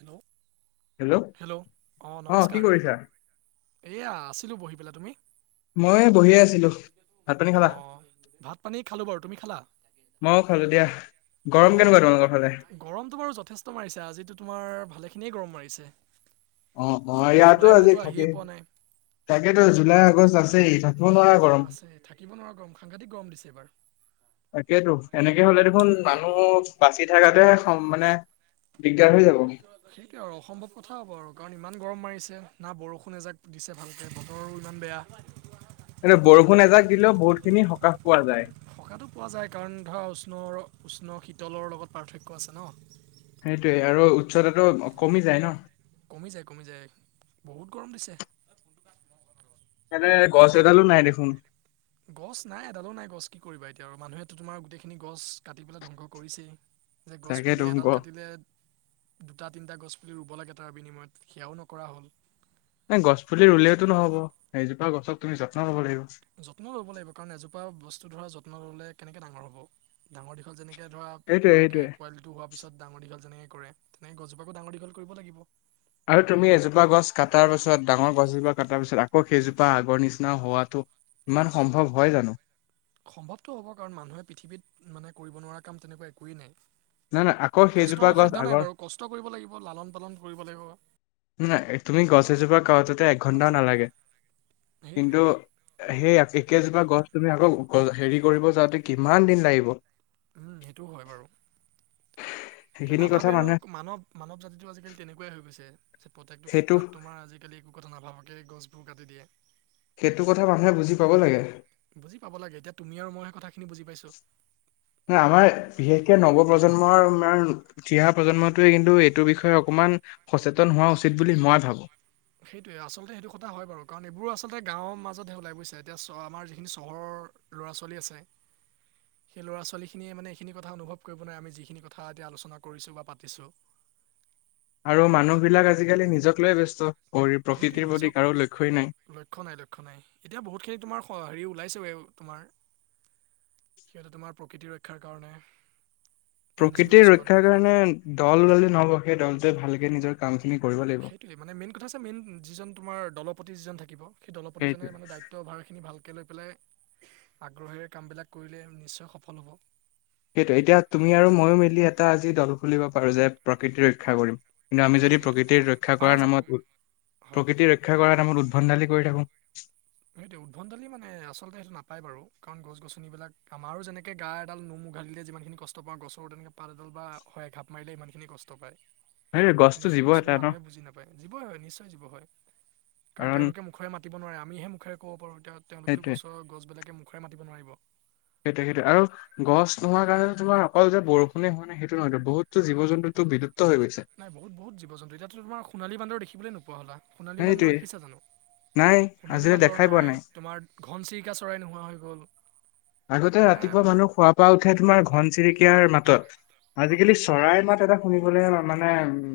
Hello hello অ কি নমস্কাৰ কৰিছা এয়া আছিলো বহি কি ক'লা তুমি। মই বহিয়ে আছিলো। ভাত পানী খালা অহ ভাত পানী খালো বাৰু তুমি খালা। মইও খালো দিয়া গৰম কেনেকুৱা তোমালোকৰ ফালে অহ গৰমতটো বাৰু যথেষ্ট মাৰিছে আজিটো তোমাৰ ভালেখিনি। এনেই গৰম মাৰিছে। অ অ ইয়াতো জুলাই আজি মাহটো আহিয়ে থাকেই পোৱা নাই তাকেতো জুলাই আগষ্ট আছেই থাক আছে থাকিব নোৱাৰা গৰম সাংঘাতিক গৰম দিছে এইবাৰ তাকেইতো এনেকে হলে দেখোন তাকে মানুহ বাচি থকাতে সম মানে দিগদাৰ হৈ যাব সেইটোৱে আউ অসম্ভৱ কথা হ'ব আৰু কাৰণ ইমান গৰম মাৰি ছে না বৰষুণ এজাক দিছে ভালকে বতৰো ইমান বেয়া এনে বৰষুণ এজাক দিলেও বহুত খিনি সকাহ পোৱা যায়। সকাহটো পোৱা যায় কাৰণ ধৰা উষ্ণৰ - উষ্ণ শীতলৰ লগত পাৰ্থক্য আছে ন'? সেইটোৱে আৰু উচ্চতাটো কমি যায় ন। কমি যায়-কমি যায় বহুত গৰম দিছে। এতে গছ এডালো নাই দেখোন। গছ নাই এডালো নাই গছ কি কৰিবা এতিয়া আৰু মানুহেটো তোমাৰ গোটেইখিনি গছ কাটি পেলাই ধ্বংস কৰিছেই। যে গছ তাকেতো পুলি গ এডাল কাটিলে দুটা তিনটা গছ [unintelligible] ৰুব লাগে তাৰ বিনিময়ত সেয়াও নকৰা হ'ল। এ গছ পুলি ৰুলেওেতো নহ'ব এইজোপা গছক তুমি যত্নও ল'ব লাগিব। যত্নও লব লাগিব কাৰণ এজোপা বস্তু ধৰা যত্ন লবলে কেনেকে ডাঙৰ হব ডাঙৰ দীঘল যেনেক তে ধৰা সেইটোয়ে মাকে সেইটোয়ে পোৱালিটো হোৱা পিছত ডাঙৰ দীঘল যেনেকে কৰে তেনেকে গছজোপাকো ডাঙৰ দীঘল কৰিব লাগিব। আৰু তুমি এজোপা গছ কাটাৰ পিছত ডাঙৰ গছ এজোপা কাটাৰ পিছত আ ঔ সেইজোপা আগৰ নিচিনা হোৱাটো ইমান সম্ভৱ হয় জানো? সম্ভৱটো হ'ব কাৰণ মানুহে পৃথিৱীত মানে কৰিব নোৱাৰা কাম তেনেকুৱা একোৱেই নাই। নাই নাই আকৌ সেইজোপা কষ্টৰ গছ অসাধ্য নাই আগৰ বাৰু কষ্ট কৰিব লাগিব লালন - পালন কৰিব লাগিব। নাই তুমি গছ এজোপা কাৰোতেটো একঘণ্টাও ডাঙৰ নালাগে। দীঘল সেইটোৱে কিন্তু সেই একেইজোপা গছ তুমি আকৌ অ, হেৰি কৰিব যাওঁতে কিমান দিন লাগিব। উম, সেইটোও হয় বাৰু। তে সেইখিনি কথা নাভাবে আৰু মানুহে মানৱ-মানৱ জাতিটো আজিকালি তেনেকুৱাই হৈ গৈছে। যে প্ৰত্যেকটো সেইটো ক্ষেত্ৰত তোমাৰ আজিকালি একো কথা নাভাবাকে গছবোৰ কাটি দিয়ে। সেইটো কথা মানুহে বুজি পাব লাগে। বুজি পাব লাগে এতিয়া তুমি আৰু মই সেই কথাখিনি বুজি পাইছো। ন আমাৰ বিশেষকে নৱ প্ৰজন্মৰ প্ৰজন্মটোৱে কিন্তু এইটোৰ বিষয়ে অকমান সচেতন উচিত বুলি মই ভাবো। সেইটোয়ে আচলতে সেইটো কথা হয় বাৰু কাৰণ এইবোৰ আচলতে গাঁৱৰ মাজতহে ওলাই বুজিছে এতিয়া আমাৰ যিখিনি চহৰৰ ল'ৰা ছোৱালী আছে। সেই ল'ৰা ছোৱালীখিনিয়ে মানে এইখিনি কথা অনুভৱ কৰিব নোৱাৰে আমি যিখিনি কথা এতি আলোচনা কৰিছো বা পাতিছোঁ। [inaudible] আৰু মানুহ বিলাক আজিকালি নিজক লৈ ব্যস্ত। কৰি সেইটোয়ে প্ৰকৃতিৰ প্ৰতি নিজক কাৰো লক্ষ্যই নাই। লক্ষ নাই-লক্ষ নাই এতিয়া বহুত খিনি তোমাৰ হেৰি ওলাইছো তোমাৰ সিহঁতে তোমাৰ প্ৰকৃতি ৰক্ষাৰ কাৰণে এন জি অ' প্ৰকৃতিৰ কিছুমান ৰক্ষাৰ কাৰণে দল যে নবহ দলটোৱে ভালকে নিজৰ কাম সেইটোৱে মানে মেইন কথা আছে। মেইন যিজন তোমাৰ দলপতি যিজন থাকিব সেই দলপতিজনে সেইটোৱে মানে দায়িত্বভাৰ। ভালকৈ লৈ পেলাই আগ্ৰহেৰে কামবিলাক কৰিলে নিশ্চয় সফল হ'ব। সেইটোৱে এতিয়া তুমি আৰু ময়ো মিলি এটা আজি দল খুলিব পাৰো যে প্ৰকৃতি ৰক্ষা কৰিম। কিন্তু আমি হয় যদি সেইটো প্ৰকৃতিৰ ৰক্ষা পাৰা কৰাৰ যাব নামত হয় প্ৰকৃতিৰ ৰক্ষা কৰাৰ নামত উদ্ভণ্ডালি কৰি থাকো। সেইটোৱে উদ্ভণ্ডালি মানে আচলতে সেইটো নাপাই বাৰু কাৰণ গছ গছনিবিলাক আমাৰো যেনেকে গা এডাল নোম উঘালিলে যিমান খিনি কষ্ট পাওঁ গছৰ তেনেকে পাত এডাল বা হয় এঘাপ মাৰিলে হিমান খিনি কষ্ট পায়। সেইটোৱে কিন্তু, গছটো সেই জীৱ বস্তুটো এটা ন মানুহে বুজি নাপায়। জীৱই হয়। নিশ্চয় জীৱ হয়। কাৰণ তেওঁলোকে মুখৰে মাব নোৱাৰে আমিহে মুখেৰে ক'ব পাৰো এতিয়া তেওঁলোকেতো সেইটোৱে গছৰ-গছ বিলাকে মুখৰে মাতিব নোৱাৰিব সেইটো-সেইটো আৰু গছ নোহোৱা কাৰণে তোমাৰ অকল যে বৰষুণে হোৱা নাই সেইটো নহয়তো বহুতো জীৱ জন্তুতো বি নাই বহুত বহুত জী জন্তু এতিাতো তোমাৰোণালী বান্দৰ দেখিবলৈ নোপোৱা হলা সোণী সেইটোৱে বান্দৰখিছ জানো? নাই সোণালী আজিলৈ বান্দৰ দেখাই পোৱা নাই, তোমাৰ ঘনচিৰিকা চৰাই নোহোৱা হৈ গল। আগতে মানে ৰাতিপুৱা মানুহ খুৱ পৰা উঠে তোমাৰ ঘন চিৰিক [unintelligible] মাতত মাতত আজিকালি চৰাইৰ মাত এটা শুনিবলে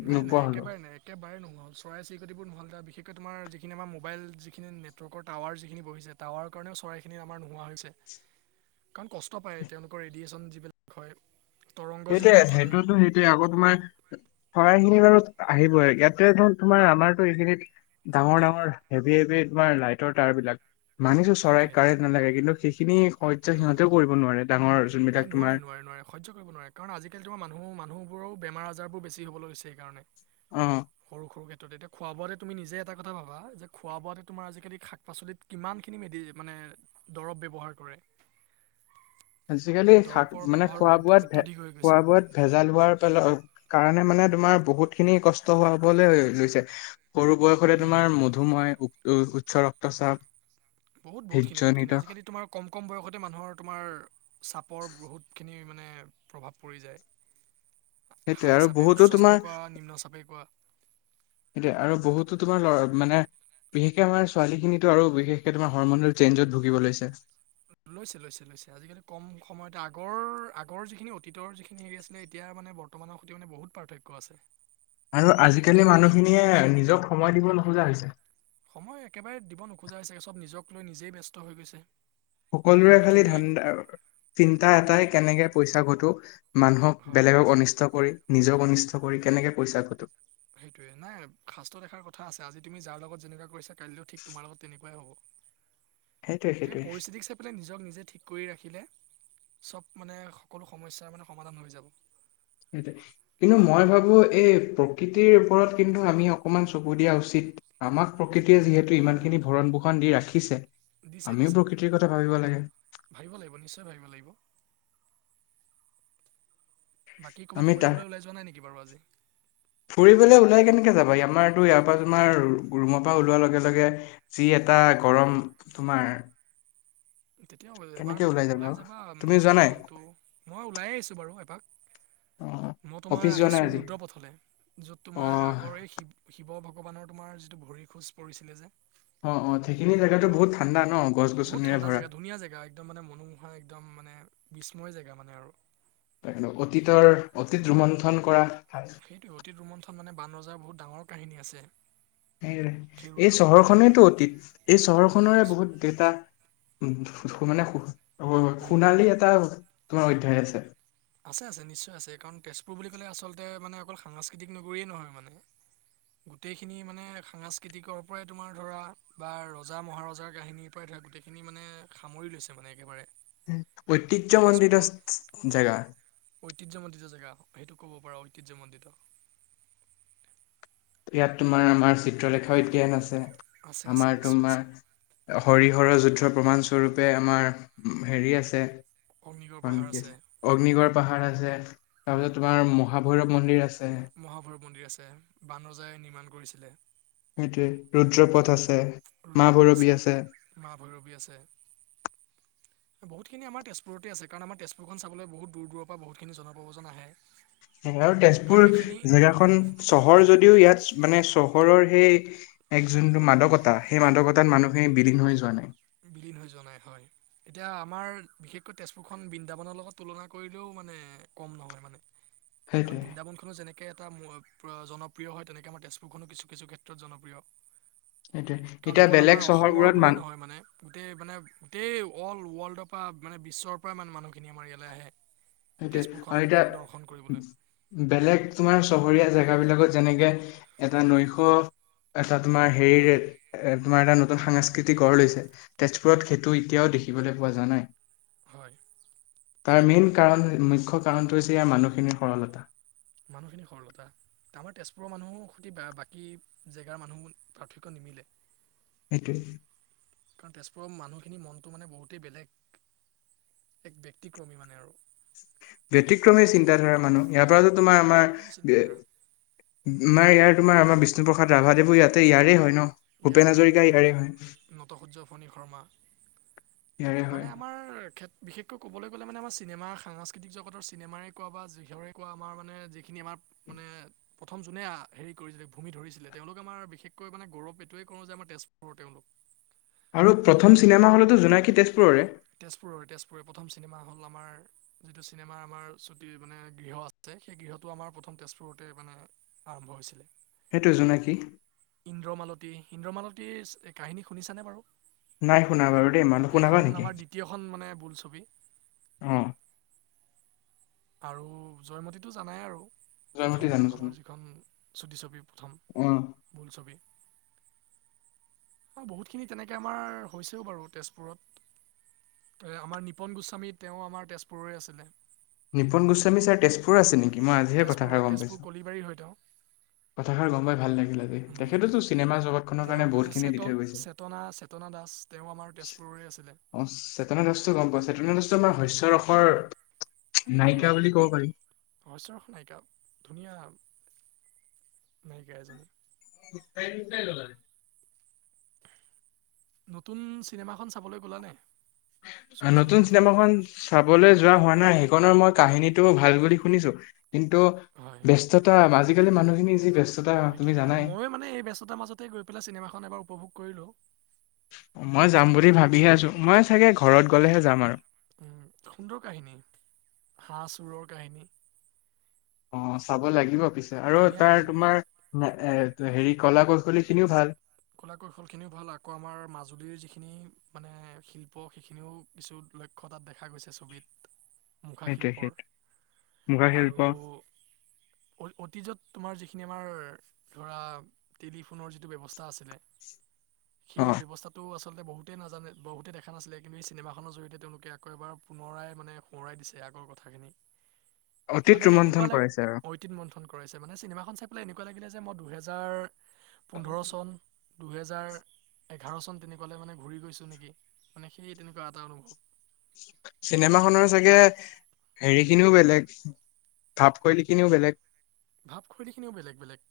নাই-নাই একেবাৰে নাই - একেবাৰে নহল চৰাই চিৰিকটবোৰ নহ'ল তাৰ বিশে বিশেষকৈ তোমাৰ যিখিনি আমাৰ মোবাইল যিখিনি নেটৱৰ্কৰ টাৱাৰ যিখিনি বহিছে টাৱাৰ কাৰণেও চৰাইখিন আমাৰ নোহোৱা হৈছে। কাৰণ কষ্ট পায়, তেওঁলোকৰ ৰেডিয়েচন যিবিলাক হয়। তৰংগ সেইটোয়ে যিবিলাক থাকে সেইটোতো সেইটোয়ে আকৌ তোমাৰ চৰাই [unintelligible] বাৰু আহিবই ইয়াতে তোমাৰ আমাৰতো এইখিনিত ডাঙৰ-ডাঙৰ হেভি-হেভি তোমাৰ লাইটৰ তাঁৰ বিলাক। মানিছো চৰাই সেইটোৱে কাৰেণ্ট নালাগে কিন্তু সেইখিনি সহ্য উম সিহঁতেও কৰিব নোৱাৰে ডাঙৰ নাই যোনবিলাক তোমাৰ নোৱাৰে নোৱাৰে নোৱাৰে সহ্য। কৰিব নোৱাৰে কাৰণ আজিকালিটো মানুহ মানুহবোৰৰ বেমাৰ আজাৰ বেছি হ'ব লৈছে সেইকাৰণে অ, ত' তেতিয়া খোৱা বোৱাতে তুমি নিজে এটা কথা ভাবা যে, খোৱা বোৱাতে তোমাৰ আজিকালি শাক পাচলিত কিমানখিনি মেডি মানে [unintelligible] দৰৱ ব্যৱহাৰ কৰে। আজিকালি শাক দৰৱৰ মানে ব্যৱহাৰো খোৱা অত- বোৱাত ভে অত্যাধিক হৈ খোৱা গৈছে বোৱাত ভেজাল হোৱাৰ কাৰণে মানে। তোমাৰ বহুত খিনি কষ্ট হ'বলৈ লৈছে। সৰু বয়সতে উম, তোমাৰ মধুময় উ উচ্চ ৰক্তচাপ বহুত-বহুত খিনি বহুত খিন হৃদজনিত আজিকালি তোমাৰ কম কম বয়তে মানুহৰ তোমাৰ চাপৰ বহুত মানে প্ৰভাৱ পৰি যায়। সেইটোৱে হাই আৰু চাপে বহুতো উচ্চ তোমাৰ চাপে কোৱা, নিম্ন চাপে কোৱা। সেইটোৱে আৰু বহুতো তোমাৰ লৰা মানে বিশেষকে আমাৰ ছোৱালীখিনিতো আৰু বিশেষকে তোমাৰ হৰমনেল চেঞ্জত ভূগিব লৈছে। লৈছে-লৈছে-লৈছে আজিকালি কম সময়তে আগৰ-আগৰ যিখিনি অতীতৰ যিখিনি হেৰি আছিলে। এতিয়া মানে বৰ্তমানৰ সৈতে মানে বহুত পাৰ্থক্য আছে। আৰু আজিকালি মানুহখিনিয়ে নিজক সময় দিব নোখোজা হৈছে। সময় একেবাৰে দিব নোখোজা হৈছে সব নিজক লৈ নিজেই ব্যস্ত হৈ গৈছে। যে সকলোৰে খালি পৃথিৱী ধানদা চিন্তা উম। এটাই কেনেকে পইচা ঘটো মানুহক হয় বেলেগক অনিষ্ট কৰি নিজক অনিষ্ট কৰি কেনেকে পইচা ঘটো। সেইটোৱে নাই শাস্ত্ৰত এষাৰ কথা আছে আজি তুমি যাৰ লগত যেনেকুৱা কৰিছা কাইলৈও ঠিক তোমাৰ লগত তেনেকুৱাই হ'ব। সেইটোৱে গতিকে সেইটোৱে পৰিস্থিতিক চাই পেলাই নিজক নিজে ঠিক কৰি ৰাখিলে। চব মানে সকলো সমস্যাৰ মানে সমাধান হৈ যাব। সেইটোৱে কিন্তু মই ভাবো এই প্ৰকৃতিৰ ওপৰত কিন্তু আমি অকমান চকু দিয়া উচিত। আমাক প্ৰকৃতিয়ে যিহেতু ইমান হয় হয় খিনি ভৰণ পোষণ দি ৰাখিছে। দিছে আমিও দিছে অ প্ৰকৃতিৰ কথা ভাবিব লাগে ভাবিব লাগিব নিশ্চয় ভাবিব লাগিব। বাকী ক'ৰবাত ফুৰিবলৈ ওলাই যোৱা নাই নেকি বাৰু আজি। ফুৰিবলে ওলাই কেনেকে যাবা ই আমাৰতো ইয়াৰ পৰা তোমাৰ ৰূমৰ পৰা ওলোৱাৰ লগে লগে যি এটা গৰম তোমাৰ। তেতিয়া এবাৰ ওলাই যাবা তুমি যোৱা নিজৰ নাই মনতটো মই ওলাইে আহিছো বাৰু এপাক। অ মই অফিচ তোমাৰ যোৱা নাই আহিছো আজি ৰুদ্ৰ পথলে যত তোমাৰ অ', আগৰে শিৱ শিৱ ভক্ত। ভগৱানৰ তোমাৰ যিটো ভৰি খোজ পৰিছিলে যে অ অ সেইখিনি জোগাাতো বহুত ঠাণ্ডা ন গছ বহুত গছনি ঠাণ্ডা জেগা ধুনীয়া জেগা একদম মানে মনোমোহা একদম মানে বিস্ময় জেগা মানে আৰু ত অতীতৰ অতীত ৰোমন্থন কৰা ঠাই সেইটোৱে অতীত ৰৰুমন্থন মানে বান ৰজাৰ বহুত ডাঙৰ কাহিনী আছে সেই এই ৰুদ্ৰপথখনক লৈ চহৰখনেইতো অতীত এই চহৰখৰে সেইটোৱে চ' বহুত দেটা উম সো মানে সোণালী এটা তোমাৰ অধ্যায় আছে। আছে আছে নিশ্চয় আছে কাৰণ তেজপুৰ বুলি ক'লে আচলতে মানে অকল সাংস্কৃতিক নগৰৰীয়ে নহয় মানে। গোটেইখিনি মানে সাংস্কৃতিকৰ পৰাই তোমাৰ ধৰা বা ৰজা মহাৰজাৰ কাহিনীৰ পৰাই ধৰা। এ গোটেইখিনি মানে সামৰি লৈছে মানে একেবাৰে। ঐতিহ্য আৰু মণ্ডিত তেজপুৰ জেগা। ঐতিহ্যমণ্ডিত জেগা সেইটো ক'ব পাৰা ঐতিহ্যমণ্ডিত। ইয়াত তোমাৰ আমাৰ চিত্ৰলেখাও অদ্যান আছে আছে আছে আমাৰ নিশ্চয় আছে তোমাৰ হৰিহৰ যুদ্ধৰ প্ৰমাণ স্বৰূপে আমাৰ হেৰি আছে অ কাৰ কি আছে অগ্নিগড় পাহাৰ আছে উম। তাৰপিছত তোমাৰ মহাভৈৰৱ মন্দিৰ আছে বানজাই নিৰ্মাণ কৰিছিলে সেইটোোৱে ৰুদ্ৰ পথ আছে মা ৰুদ্ৰপদ ভৈৰৱী আছে মা ভৈৰৱী আছে বহুতখিনি আমাৰ তেজুৰতে আছে কাৰণ আমাৰ তেজপুৰখনাবলৈ বহুত দূৰ দূৰ পৰা বহুতখিনি জনপ্ৰজন আহে আৰু তেজপুৰ কাৰণ এইখিনি জেগাখন চহৰ যদিও ইয়াত মানে চহ ঘৰৰ সেই এক যোনটো মাদকতা সেই মাদকতাত অঁ মানুহখিনি বিলীন হৈ যোৱা নাই বিলীন হৈ জাই হয় এতিয়া আমাৰ বিশেষকৈ তেজপুৰখন বৃন্দাবনৰ লগত তুলনা কৰিলেও মানে কম নহয় মানে কাৰণ সেইটোৱে বৃন্দাবন খো যেনেকে ে এটা জনপ্ৰিয় হয় তেনেকে আমাৰ তেজপুৰখনো কিছু কিছু ক্ষেত্ৰত জনপ্ৰিয় সটোোৱ কাৰণ এতিয়া অকল আমাৰ বেলেগ অসমৰ চহৰবোৰত বুলিয়ে মান নহয় মানে মানে গোটেই অল ৱৰ্ল্ডৰ পৰা মানে বিশ্বৰ পৰা ইে মানুহখিনি আমাৰ ইয়ালৈ আহে সেইটোয়ে তেজপুৰখন আৰু দৰ্শন কৰিবলৈ এতিয়া বেলেগ তোমাৰ চহৰীয়া জেগ বিলাকত যেনেকৈ এটা নৈশ এটা তোমাৰ হেৰি হয় তোমাৰ এটা নতুন সাংস্কৃতিক গঢ় লৈছে তেজপুৰত সেইটো এতিয়াও দেখিবলৈ পোৱা যোৱা নাই হয় তাৰ মেইন কাৰণ মুখ্য কাৰণটো হৈছে ইয়াৰ মানুহখিনিৰ সৰলতা মানুহখিনি সৰলতা আমাৰ তেজপুৰৰ মানুহো সতি বাকী জেগাৰ মানুহ পাৰ্থক্্য মিলে সেইটোৱেই। কাৰণ তেজপুৰৰ মানুহখিনি, মনটো মানে বহুতেই বেয়া। এক ব্যক্তিক্ৰমী মানে আৰু ব্যক্তিক্ৰমী চিন্তাধাৰা মানুহ, সিহতৰ পৰা যে, তোমাৰ সেইটোৱে আমাৰ, ব্যক্তিক্ৰমী চিন্তাধাৰা আমাৰ ইয়াৰ তোমাৰ আমাৰ বিষ্ণপ্ৰসাদ ৰাভাদেৱো ইয়াতে, ইয়াৰে হয় ন। [inaudible] ভূপেন হাজৰিকা ইয়াৰে হয় ইয়াৰে হয় মানে আমাৰ বিশেষকৈ ক'বলৈ গ'লে, মানে আমাৰ চিনেমা সাংস্কৃতিক জতৰ, চিনেমাৰে কোৱা বা যিহৰে কোৱা, আমাৰ মানে যিখিনি আমাৰ মানে প্ৰথম, যোনে হেৰি কৰিছিলে ভূমি ধৰিছিলে তেওঁলোকে আমাৰ বিশেষকৈ মানে গৌৰৱ। এইটোৱে কৰো যে আমাৰ তেজপুৰৰ তেওঁলোক। আৰু প্ৰথম চিনেমা হলতো জোনাকী তেজপুৰৰে। তেজপুৰৰে, তেজপুৰৰে প্ৰথম চিনেমা হল আমাৰ দৃতিওটো চিনেমা আমাৰ। সেই গৃহটো আমাৰ প্ৰথম তেজপুৰতে মানে আৰম্ভ হৈছিলে। সেইটো জোনাকি। ইন্ত্ৰমালতীৰ কাহিনী শুনিছানে বাৰু? নাই শুনা বাৰু দেই মানুহ শুনাবা নেকি? তীতৃযখন মানে, বোল ছবিত। অ আৰু জয়মতীতটো জানাই আৰু, জয়মতী প্ৰথম জানো জানো আমাৰ যিখন চুটি ছবি। অ বোলছবি। অঁ, বহুতখিনি তেনেকে আমাৰ হৈছেও বাৰু তেজপুৰত। আমাৰ নিপন গোস্বামী তেওঁ আমাৰ তেজপুৰৰে আছিলে। নিপুন গোস্বামী ছাৰ তেজপুৰ আছে নেকি, মই আজিহে তেজপুৰৰ কথাষাৰ গম তেজপুৰ পাইছোঁ। কলিবাৰীৰ হয় তেওঁ কথাষাৰ গম পাই ভাল লাগিলে আজি, উম, তেখেততো চিনেমা জগতখনৰ তেওঁ কাৰণে তাৰপিছত বহুতখিনি দি চেতন থৈ গৈছে। চেতনা চেতনা দাস তেওঁ আমাৰ তেজপুৰৰে আছিলে অ, চেতনা দাসটো গম পোৱা, চেতনা দসটো আমাৰ শস্য চ অফৰ অ, সমচৰখন নাইিকা ধুনীয়া। কাইজনানাই ফিতকাৰি কোনে জ্বলালে নতুন চিনেমাখন চাবলৈ গ'লা নে? নতুন চিনেমাখন চাবলৈ যোৱা হোৱা নাই, সেইখনৰ মই কাহিনীটো ভাল বুলি শুনিছো, কিন্তু হয় ব্যস্ততা আজিকালি মানুহখিনি যি ব্যস্ত মিঠ আৰু ময়ো মানে এই ব্যস্ততাৰ মাজতে গৈ পেলাই চিনেমাখন এবাৰ উপভোগ কৰিলোঁ। মই যাম বুলি ভাবিহে আছো, মই চাগে ঘৰত গলেহে যাম আৰু। উম, সুন্দৰ কাহিনী, হাঁহ চোৰৰ কাহিনী। অ, চাব লাগিব পিছে আৰু ধুনীয়া তাৰ কাহিনী তোমাৰ এ, হেৰি কলা কৌশলী খিনিও ভাল। কলা কৌশলীখিনিও ভাল, আকৌ আমাৰ মাজুলীৰ যিখিনি মানে শিল্প সেইখিনিও কিছু লক্ষ্যতাত দেখা গৈছে ছবিত। সেইটোৱে মুখাশিল্পৰ সেইটো মুখা আৰু শিল্প ঐ-অতীজত তোমাৰ যিখিনি আমাৰ ধৰা টেলিফোনৰ যিটো ব্যৱস্থা আছিলে‌, অ সেই ব্যৱস্থাটো আচ আচলতে বহুতেই নাজানে বহুতে দেখা নাছিলে, কিন্তু এই চিনেমাখনৰ জৰিয়তে তেওঁলোকে আকৌ এবাৰ, পুৰাই মানে সোঁৱই দিছে। ঘৰ কথাখিনি। অতীত ৰৰুমন্থন কৰাইছে আৰু। কৰিছে মানে, চিনেমাখন চাই এনেকুৱা লাগিলে যে মই দুইহেজাৰ পোন্ধৰ চনত। দুহেজাৰ এঘাৰ চন তেনেকুৱালৈ মানে ঘূৰি গৈছো নেকি, মানে সেই তেনেকুৱা এটা অনুভৱ। চিনেমাখনৰ চাগে, হেৰি খিনিও বেলেগ। ভাপ কৈলিখিনিও বেলেগ। ভাৱ খৈলীখিনিও বেলেগ বেলেগ।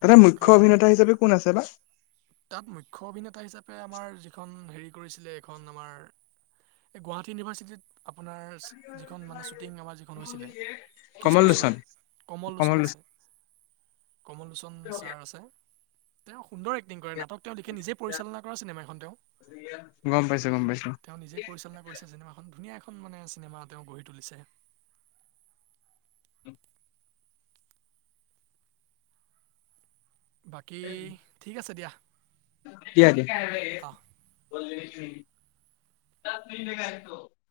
তাতে মুখ্য কাৰণ অভিনেতা হিচাপে কোন আছে বা তাত মুখ্য অভিনেতা হিচাপে আমাৰ যিখন হেৰি কৰিছিলে এখন আমাৰ এই গুৱাহাটী ইউনিভাৰ্চিটিত আপোনাৰ যিখন মানে শ্বুটিং আমাৰ যিখন হৈছিলে, কমল লোচন কৃষ্ণচূড়া কমল লোচন আছে। [inaudible] কমল লোচন ছাৰ আছে, তেওঁ সুন্দৰ এক কৰে নাটক তেওঁ লিখে নিজে পৰিচালনা কৰা চিনেমা এখন তেওঁ। গম পাইছো গম পাইছো তেওঁ নিজেই পৰিচালনা কৰিছে চিনেমাখন, ধুনীয়া এখন মানে চিনেমা তেওঁ গঢ়ি তুলিছে। বাকী ঠিক আছে দিয়া অহ [inaudible] তাত মিননে গ